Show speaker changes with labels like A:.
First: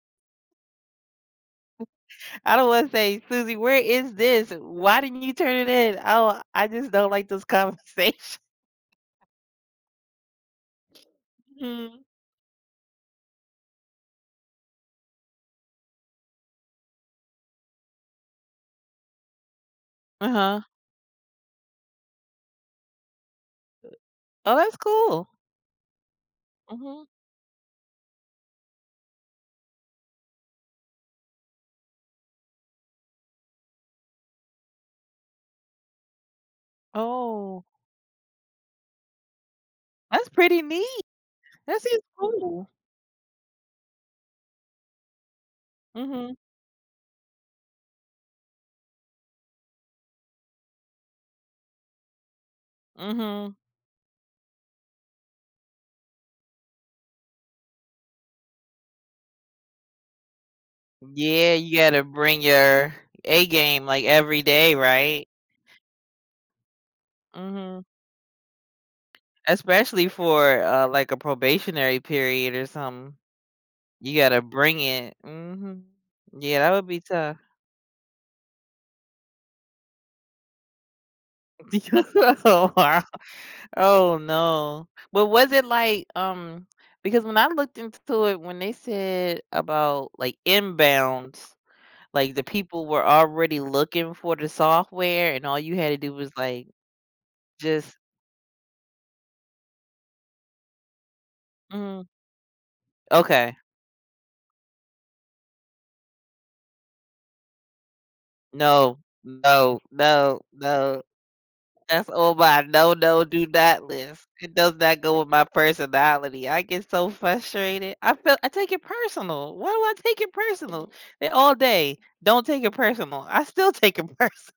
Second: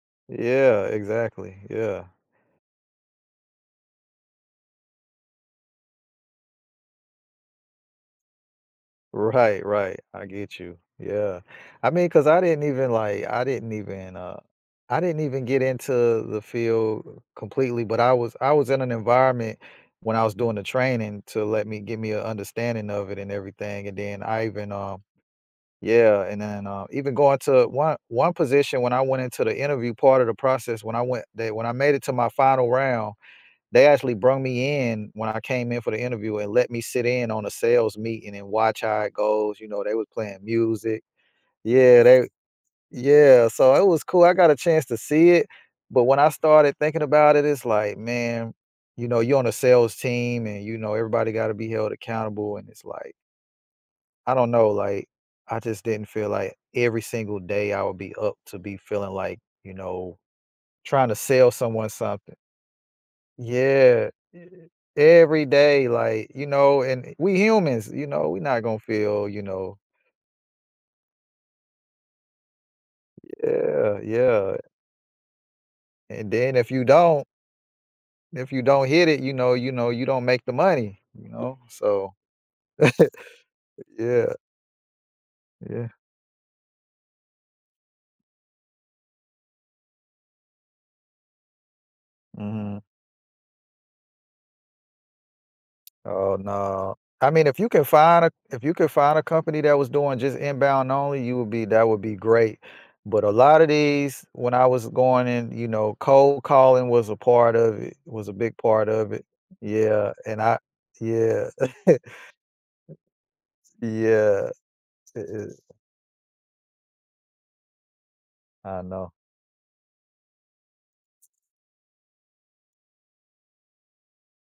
A: Yeah, exactly, yeah.
B: I don't wanna say, Suzie, where is this? Why didn't you turn it in? Oh, I just don't, like, this conversat
A: Right, right, I get you, yeah, I
B: Mm.
A: mean, 'cause I didn't even, like, I didn't even, uh, I didn't even get into the field completely, but, I was I was in an environment when I was doing
B: Uh-huh.
A: the training to let me, give me an understanding of it and everything and then I
B: Oh,
A: even,
B: that's
A: uh,
B: cool.
A: yeah, and then, uh,
B: Mhm.
A: even going to one one position when I went into the interview part of the process when I went, they when I made it to my final round. They actually brung me in when I came in for the interview and let me sit in on a
B: Oh.
A: sales meeting and watch how it goes, you know, they was
B: That's
A: playing
B: pretty
A: music.
B: neat. That
A: Yeah,
B: seems
A: they,
B: cool.
A: yeah, so it was cool. I got a chance to see it, but, when I
B: Mhm.
A: started thinking about it it's like, man, you know, you're on a sales team and you know, everybody got to be held accountable, and it's, like
B: Mhm.
A: I don't know, like, I just didn't feel like every single day I would be up to be feeling, like, you know, trying to sell
B: Yeah, you
A: someone
B: gotta
A: something.
B: bring your A game, like,
A: Yeah, e
B: everyday,
A: e
B: right?
A: every day, like, you know, and we
B: Mhm.
A: humans, you know, we not gonna feel, you know
B: Especially for, uh, like, a probationary period or something.
A: Yeah,
B: You gotta
A: yeah.
B: bring it. Mhm.
A: And then
B: Yeah,
A: if
B: that
A: you
B: would be
A: don't
B: tough.
A: if you don't hit it, you know you know, you don't make the money, you know, so
B: Oh, wow. Oh,
A: yeah.
B: no. But, was it,
A: Yeah.
B: like, um, because when I looked int to it, when they said about, like, inbounds, like, the
A: Mhm
B: people were already looking for the software and all you had to do was,
A: Oh,
B: like,
A: no, I mean if you can
B: just
A: find a if you could find a company that was doing just inbound only, you would be that would
B: Mhm.
A: be great, but, a
B: Okay.
A: lotta these when I was going in, you know, cold calling was a part of it, was a big part
B: No,
A: of it,
B: no,
A: yeah, and
B: no,
A: I,
B: no,
A: yeah.
B: that's all mine, no, no, do not list.
A: Yeah,
B: It does not go with my
A: it I
B: personality. I get so frustrated. I feel, I take
A: I
B: it
A: know.
B: personal. Why do I take it personal all day, don't take it personal. I still take it perso